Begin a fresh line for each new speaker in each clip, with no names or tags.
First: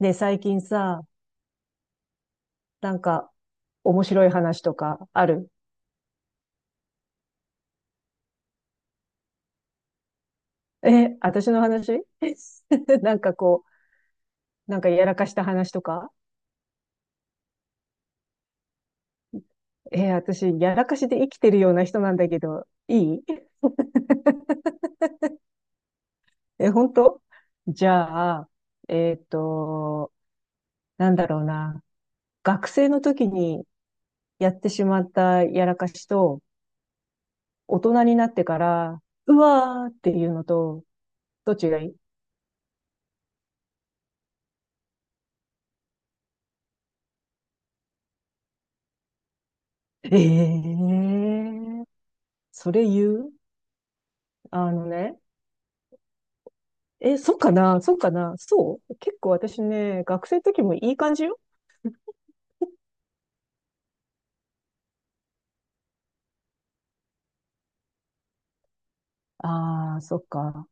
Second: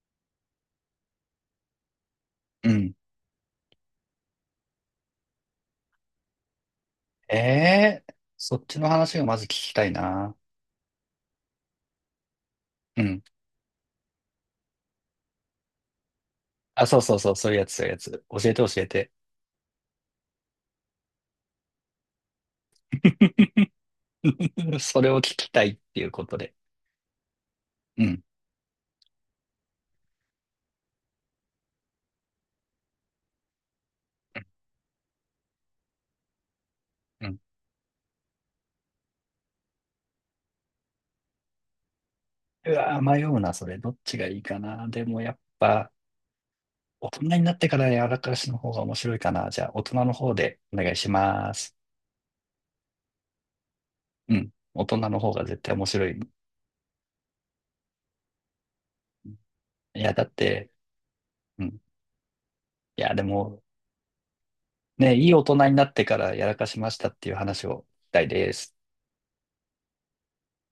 ねえ、最近さ、
う
な
ん。
んか面白い話とかある？
ええーそっちの話がまず聞きたいな。
え、私の話？
う
なん
ん。
かこう、なんかやらかした話とか？
あ、そうそうそう、そういうやつ、そういうやつ。教えて教えて。
え、私、やらかしで生きてるような人なんだけど、いい？
それを聞きたいっていうことで。
え、本当？じ
うん。
ゃあ、えっと、なんだろうな。学生の時にやってしまったやらかしと、
うん。
大人になってから、うわーっていうのと、どっちがいい？
うわー、迷うな、それ。どっちがいいかな。でもやっぱ、大人になってからやらかしの方が面白いかな。じゃあ、大人
え
の
え
方でお願いします。
ー、それ言う？
うん。
あ
大
の
人の
ね。
方が絶対面白い。
え、そうかなそうかな、そう、結構私
い
ね、
や、だ
学
っ
生の時
て、
もいい感じよ。
うん。いや、でも、ね、いい大人になってからやらかしましたっていう話をしたいです。
ああ、そっか。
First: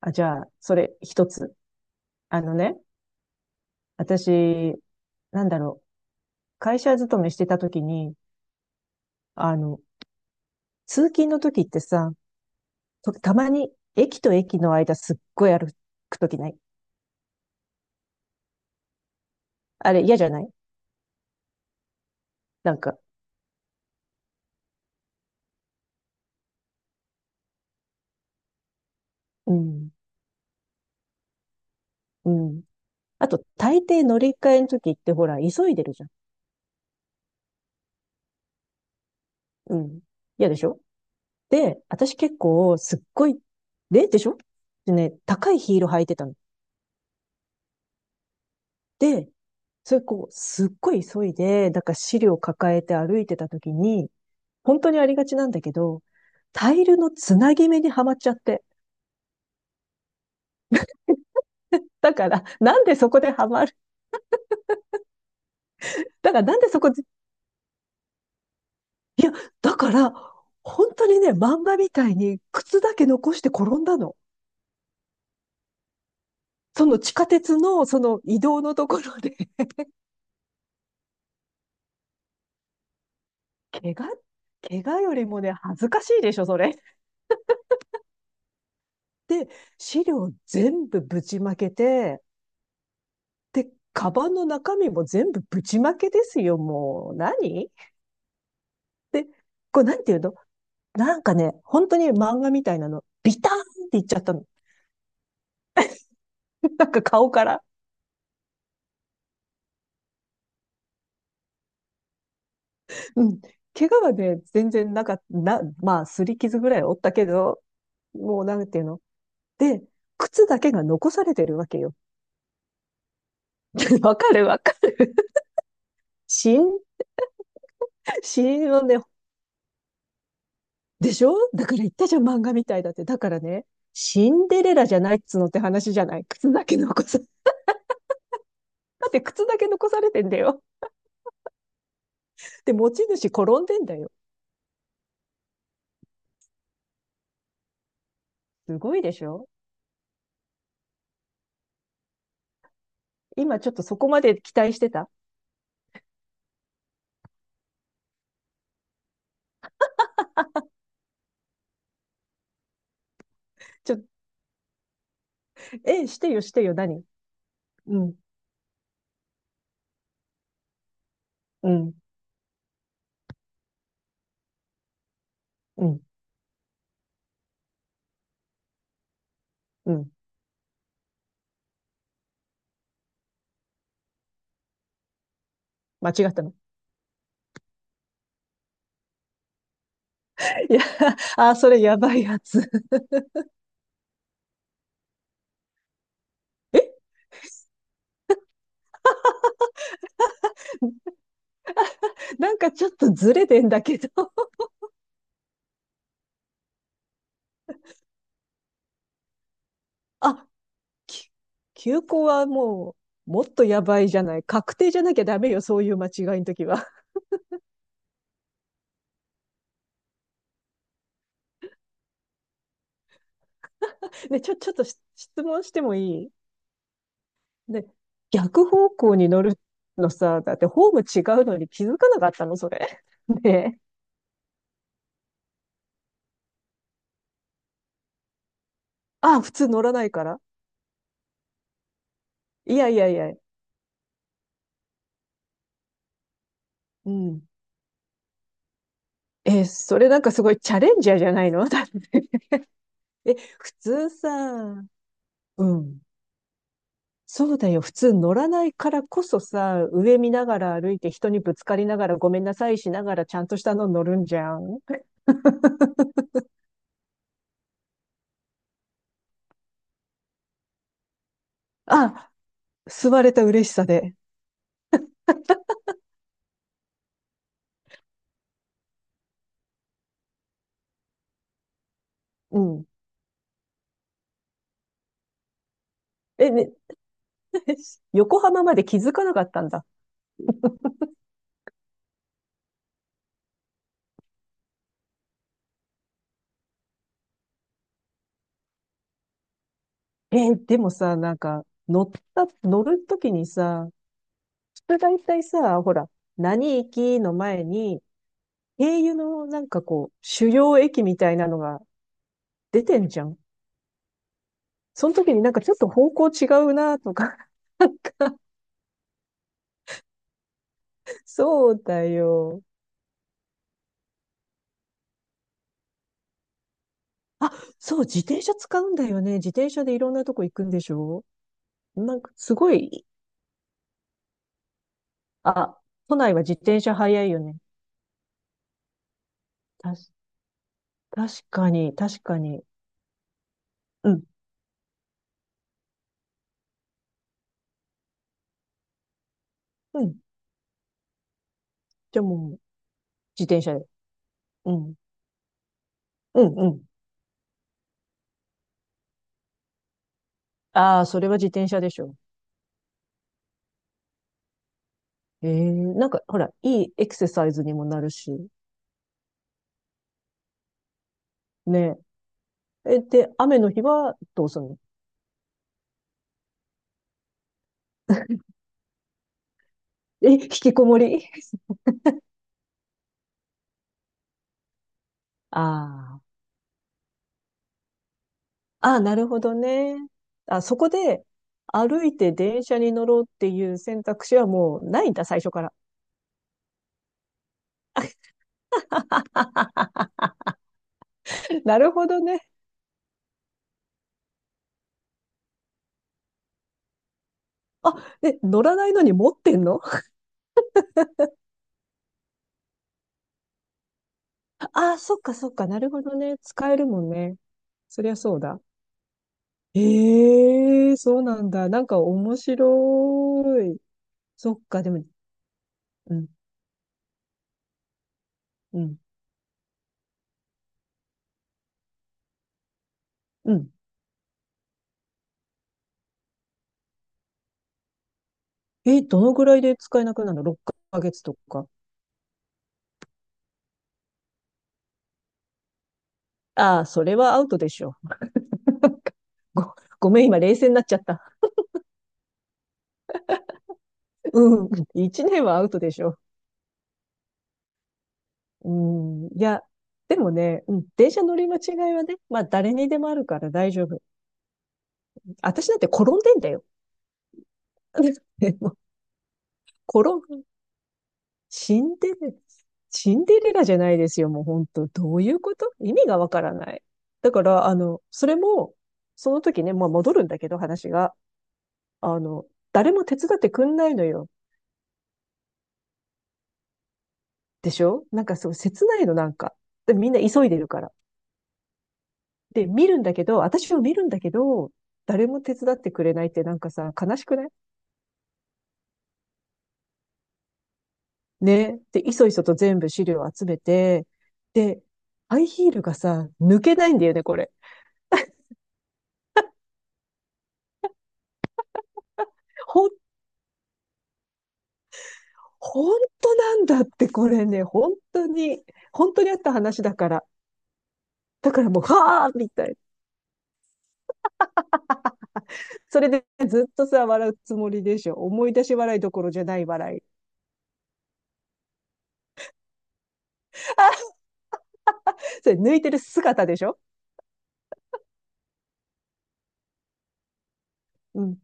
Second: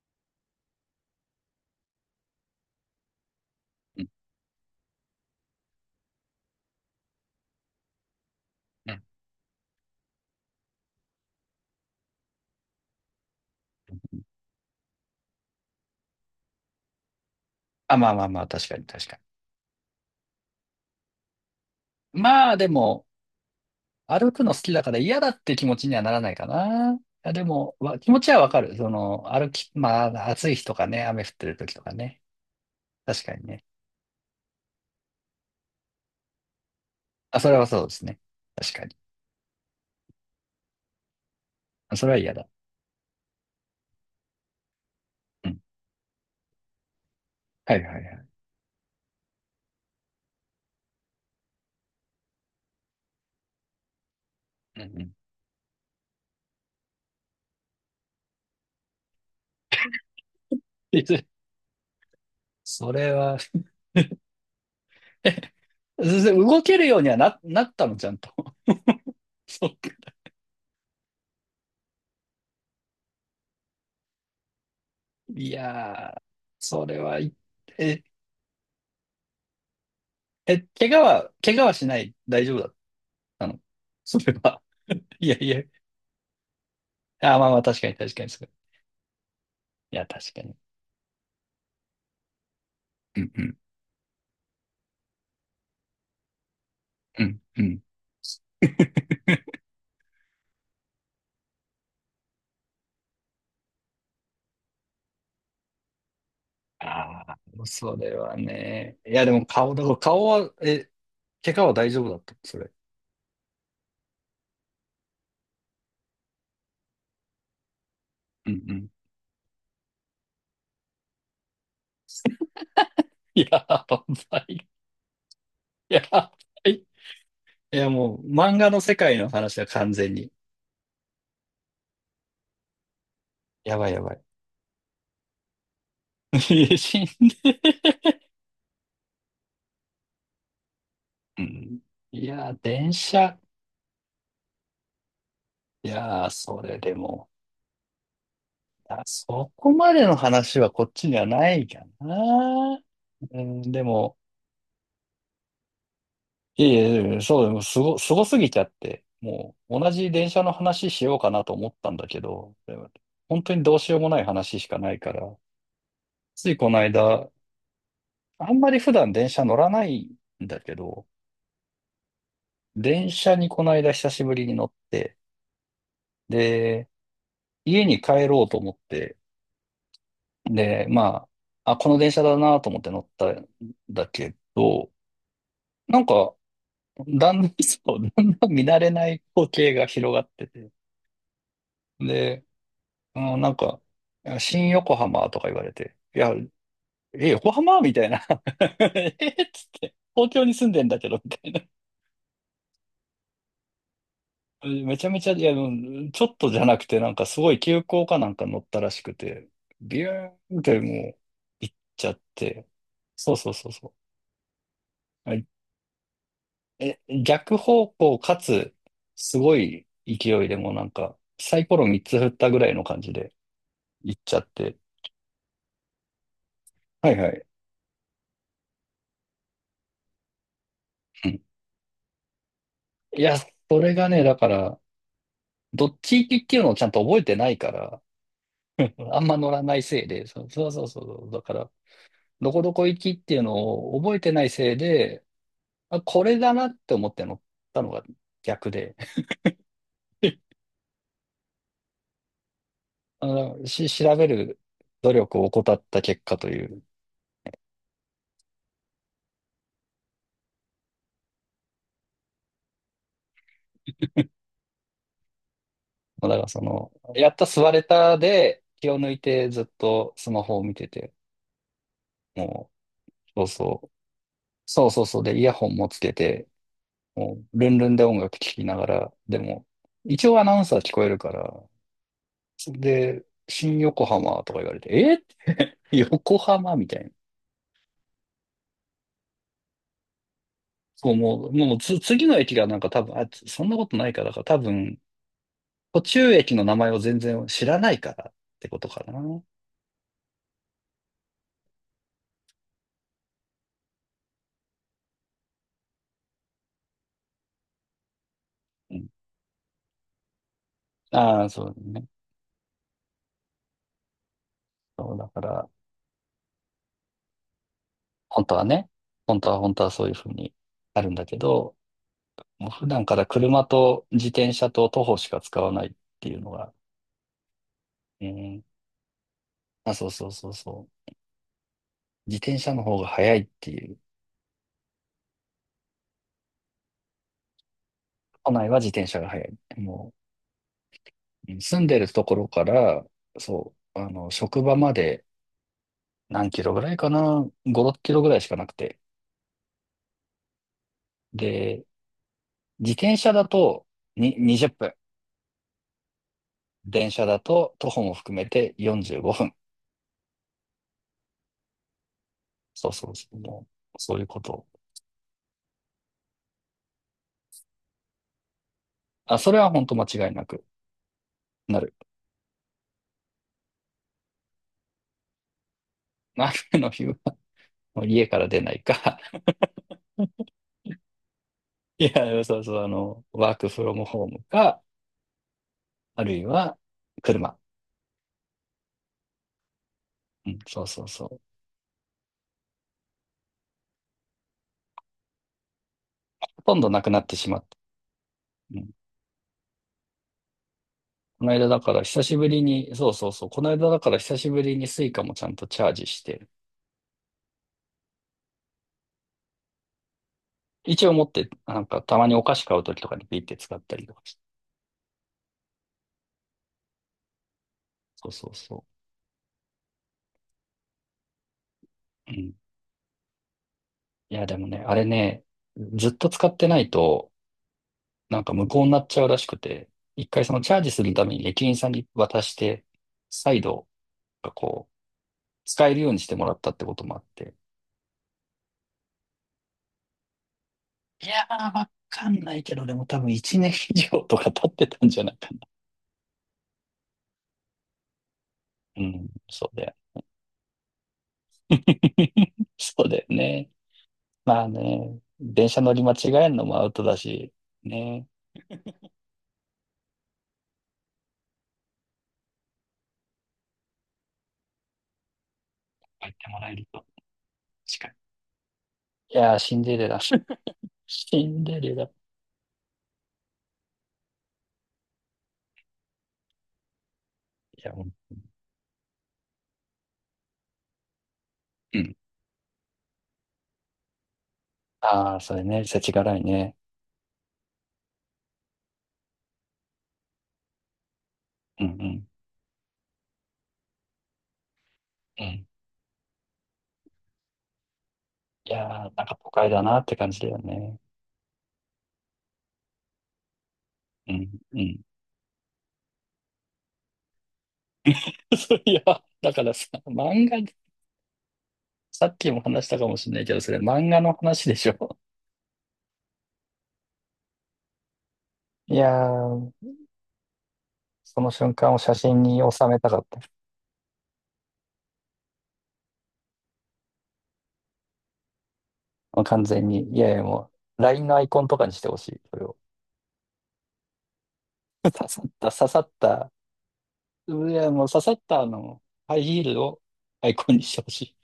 あ、じゃあ、それ一つ。あのね、
うん、
私、なんだろう。会社勤めしてた時に、あの、通勤の時ってさ、たまに駅と駅の間すっごい歩く時ない？
あ、まあまあまあ、確かに確か
あれ嫌じゃない？
に。まあで
なんか、
も、歩くの好きだから嫌だって気持ちにはならないかな。いやでも、わ気持ちはわかる。その、歩
う
き、
ん、
まあ、暑い日とかね、雨降ってる時とかね。
うん。
確
あ
か
と、
にね。
大抵乗り換えの時ってほら、急いでるじゃん。
あ、それはそうですね。確かに。
うん。嫌でしょ？で、
あ、それ
私
は嫌
結
だ。
構すっごい、で、でしょ？でね、
う
高い
ん。
ヒール履いてたの。
はいはいはい。
で、それこう、すっごい急いで、だから資料抱えて歩いてた時に、
う
本
んう
当にあ
ん。
りがちなんだけど、タイルのつなぎ目にはまっちゃって。
いず
だから、なん
そ
でそ
れ
こで
は。
は まる？
全
だ
然
からなん
動
で
け
そ
る
こ
よう
で、
にはなったの、ちゃんと。
いや、
そっ
だか
か。
ら、本当にね、漫画みたいに靴だけ残して転んだの。
いやー、そ
そ
れ
の地
は、
下鉄のそ
え、
の移動のところで。
え、怪我はしない。大丈夫だったの。
怪
それは。
我、怪我より
いや
も
い
ね、
や、
恥ずかしいでしょ、それ。
あ、まあまあ、確かに確かにそう。
で、
い
資
や、
料
確かに。
全部ぶちまけて、
うんうん。
で、カバンの中身も全部ぶちまけですよ、もう。
うんう
何
ん。
で、これなんていうの？なんかね、本当に漫画みたいなの、ビターンっていっちゃったの。なんか
あ
顔
あ、
から。
それはね。いや、でも顔、だから顔は、え、怪我は大丈夫だった、それ。
うん。怪我はね、全然なかった、まあ、擦り傷ぐらいおったけど、もう
う
な
ん
ん
う
ていう
ん。
の？で、靴だけが残されてるわけよ。
いや、
わか
ば
る
い。
わ
い
かる。
やば
死因、
い。いや、もう、
死
漫画
因
の
を
世
ね、
界の話は完全に。
でしょ？だから言ったじゃん、漫画みたいだって。だからね、
やばいやば
シ
い。
ンデレラじゃないっつうのって話じゃない。靴 だ
い
け
や死
残
ん
す。
で。
だって靴だけ残されてんだよ。
うん。いや、
で、持
電
ち主
車。
転んでんだよ。
いや、それでも。
す
い
ごい
や
でしょ？
そこまでの話はこっちにはないかな。う
今
ん、
ちょっ
で
とそこ
も、
まで期待してた？
いえいえ、いえそう、でもすご、すごすぎちゃって、もう同じ電車の話しようかなと思ったんだけど、でも本当にどうし
ち
よ
ょ、
うもない話しかないから、
えしてよ、
つ
し
い
て
こ
よ、
の
何？
間、
うん、
あんまり普段電車乗らないんだけど、
うん、
電車にこの間久しぶりに乗って、
うん、
で、家に帰ろうと思って、
うん。
で、まあ、あ、この電車だなと思って乗ったんだけど、なん
間違っ
か、
たの？
だんだん、そう、だんだん見慣れない光景が広がってて、
いや、あ、それやばいや
で、
つ。
うん、なんか、いや新横浜とか言われて、いや、
え？
え、横浜みたいな。えっつって、東京に住んでんだけど、みたいな。
なんかちょっとずれてんだけど。
めちゃめちゃ、いや、うんちょっとじゃなくて、なんかすごい急行かなんか乗ったらしくて、ビュ
あ、
ーンってもう、
き
行っ
休
ちゃっ
校は
て。
もう、
そう
もっ
そう
と
そう
や
そ
ばいじゃない。確定じゃなきゃ
う。は
ダ
い、
メよ、そういう間違いの時は。
え、逆方向かつ、すごい勢いでもうなんか、サイコロ3つ振ったぐらいの感じで行っちゃ
で、
っ
ちょっ
て。
と質問してもいい？
はいはい。
で、逆方向に乗るのさ、だってホーム
う
違
ん、
うのに気づかなかったの、それ。
いや、
ね
それ
え。
がね、だから、どっち行きっていうのをちゃんと覚えてないから、あんま
あ、
乗
普
ら
通
ない
乗ら
せ
な
い
いか
で、
ら。
そうそうそうそう、だから、どこど
い
こ
やい
行
や
き
い
っ
や、
ていうのを覚えてないせいで、あ、これだなって思
う
って乗っ
ん。
たのが逆で、
え、それなんかすごいチャレンジャーじゃないの？ だって。
あ
え、
の、
普通
調べ
さ、
る努力を怠
う
っ
ん。
た結果という、
そうだよ。普通乗らないからこそさ、上見ながら歩いて人にぶつかりながらごめんなさいしながらちゃんとしたの乗るんじゃん。
だ からその、やった座れたで気を抜いてずっとスマホを見てて、
あ、
もう、
吸われ
そ
た
う
嬉し
そ
さ
う、
で。
そうそうそうで、イヤホンもつけて、もう、ルンルンで音楽聴きながら、でも、一応アナウンサー聞こえるから、
うん。
で、新横浜とか言われて、え、 横
え、ね、
浜みたいな。
横浜まで気づかなかったんだ。
そう、もう、もうつ、次の駅がなんか多分、そんなことないから、だから多分、途中駅の名前を全然知らないからってことかな。う
でもさ、なんか、乗った、乗るときにさ、普通大体さ、ほら、何駅の前に、経
ん。
由のなんかこう、主要駅みたい
あ
な
あ、
の
そう
が
ね。
出てんじゃん。そ
そ
の
う、だ
時
か
になんか
ら、
ちょっと方向違うなとか、なんか、
本当はね、本当はそういうふうにあるんだけ
そ
ど、
うだよ。
もう普段から車と自転車と徒歩しか使わないっていうのが、
あ、そう、自
う
転車
ん。
使うんだよね。自転車
あ、
でい
そう
ろんな
そう
とこ
そ
行
う
くんで
そ
し
う。
ょ？なんか、
自
す
転
ご
車の方が
い、
早いっていう。
あ、都内は自転車早いよね。
都内は自転車が早い。
たし、
もう
確か
住ん
に、
でる
確
とこ
か
ろ
に。
から、そう、あ
うん
の、職場まで何キロぐらいかな ?5、6キロぐらいしかなくて。
うん。
で、
じゃあもう、
自転車
自
だ
転車
と
で。
に20
う
分。
ん。うん、うん。
電車だと徒歩も含めて45分。
ああ、それは自転車でしょ？
そうそうそう。もうそういうこと。
ええなんか、ほら、いいエクササイズにもなるし。
あ、それは本当間違いなくなる。
ねえ。え、で、雨の日はどうするの？
雨の日はもう家から出ないか。
え、引きこもり？
いや、そうそう、あの、ワークフロムホームか、
あ
ある
あ。
いは車。
ああ、なるほどね。
うん、
あ、そ
そう
こ
そう
で、
そう。
歩いて電車に乗ろうっていう選択肢はもうないんだ、最初から。
ほとんどなくなってしまった。うん、 この間だ
なる
から
ほど
久し
ね。
ぶりに、そうそうそう、この間だから久しぶりにスイカもちゃんとチャージして、
あ、え、乗らないのに持ってんの？
一応持って、なんかたまにお菓子買うときとかにピッて使ったりとかして。
ああ、そっかそっか、なるほどね。使えるもんね。そりゃ
そう
そう
そう
だ。
そ
ええ、そうなんだ。なんか
う。う
面
ん。
白い。
いや、
そ
で
っ
もね、
か、で
あれ
も、
ね、ずっ
う
と
ん、
使ってないと、なんか無
う
効にな
ん、
っちゃうらしくて、一回そのチャージするために駅員さんに渡して、
う
再
ん。
度、こう、使えるようにしてもらったってこともあって。
え、どのぐらいで使えなくなるの？ 6 ヶ月
い
と
や
か。
ー、わかんないけど、でも多分1年以上とか経ってたんじゃないかな。
ああ、それはアウトでしょ。
うん、そ
ご、
うだよね。
ごめん、今冷静になっちゃった。
そうだよね。ま
う
あ
ん、
ね、
1年はア
電
ウト
車
で
乗り
し
間
ょ？
違えんのもアウトだし、ね。
うん、いや、でもね、うん、電車乗り間違いはね、まあ誰にでもあるから大丈夫。私だって転ん
言っ
でん
て
だ
も
よ。
らえると。確かに。
でも
いやー、シンデレラ。
転
シンデ
シ
レ
ン
ラ。い
デレラ、シンデレラじゃないですよ。もう本当どういうこと？意味がわからない。だから、
や、う
そ
ん。
れも、その時ね、まあ戻るんだけど、話が。
うん、
あの、誰も手伝ってくんないのよ。
ああ、それね、世知辛いね。
でしょ？なんかそう、切ないの、なんか。で、みんな急いでるから。
うんうん。
で、見るんだけど、私を見るんだけど、誰も
う
手
ん。
伝ってくれないってなんかさ、悲しくない？
いやー、なんか都会だなって感じだよね。
ね。で、いそいそと全部資料を集めて、
うんう
で、
ん。
ハイヒールがさ、抜けないんだよね、これ。
そういや、だからさ、漫画、さっきも話し
本
たかもしれないけど、それ漫画の話でしょ。
本当なんだって、これね、本当に、
いや
本当にあった
ー、
話だから。
その
だから
瞬
もう、
間を写
はあ
真
み
に
たいな。
収めたかった。
それでずっとさ、笑うつもりでしょ。思い出し笑いどころじ
もう
ゃな
完
い
全
笑
に。
い。
いやいや、もう、LINE のアイコンとかにしてほしい。それを。刺さっ
それ
た、
抜い
刺
てる
さっ
姿
た。
でしょ？
いや、もう刺さったあの、ハイヒールをアイコンにしてほし
う
い。
ん。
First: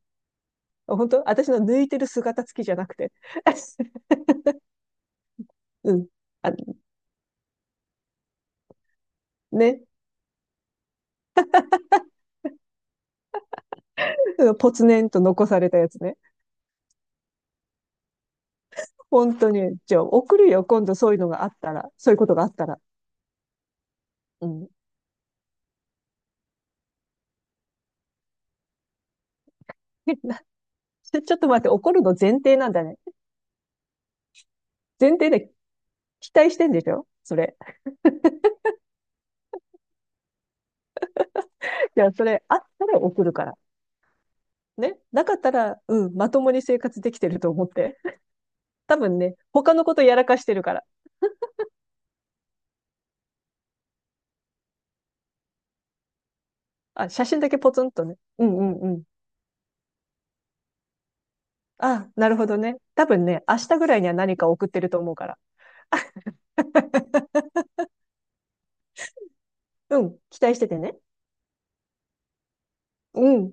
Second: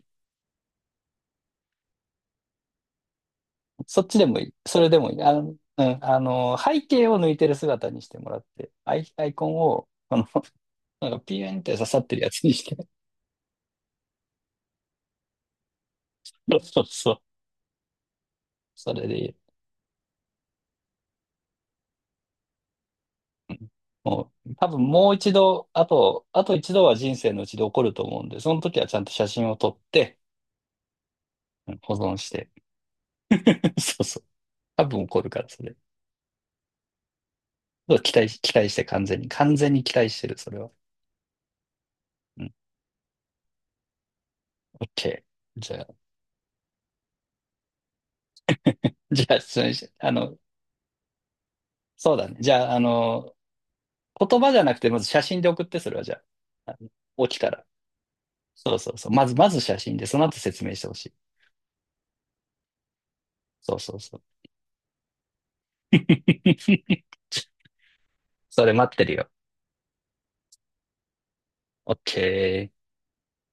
本当私の抜いてる姿付きじゃなくて。
そっちでもいい。それでもいい。あの、う
う
ん、
ん。
あ
あ、
の、背景を抜いてる姿にしてもらって、アイコン
ね。
を、この、なんかピューンって刺さってるやつにして。
うん、ポツネンと残されたやつね。
そうそうそう。それでい
本
い。
当に。じゃあ、送るよ。今度そういうのがあったら。そういうことがあったら。
うん、も
う
う、多
ん。
分もう一度、あと一度は人生のうちで起こると思うんで、その時はちゃんと写真を撮って、
なちょっと待って、
うん
怒
保
る
存
の
し
前
て。
提なんだね。
そうそう。多分起
前
こる
提
から、
で
それ。
期待してんでしょ？それ。
そう期待して完全に、完全に期待してる、それは。
じゃあ、そ
う
れ
ん。
あったら送るから。ね。
OK。
なかった
じ
ら、
ゃあ、
うん、まともに生活できてると思って。多 分
じゃ
ね、
あ、それ、
他のこと
あ
やら
の、
かしてるから。
そうだね。じゃあ、あの、言葉じゃなくて、まず写真で送って、それはじゃあ、あ
あ、写
の起き
真だ
た
け
ら。
ポツンとね。うんう
そう
んう
そう
ん。
そう。まず、まず写真で、その後説明してほしい。
あ、なるほどね。多分ね、明
そ
日
う
ぐ
そ
ら
う
いには
そう。
何か送ってると思うから。
それ待ってるよ。
うん、期待しててね。
OK。
うん。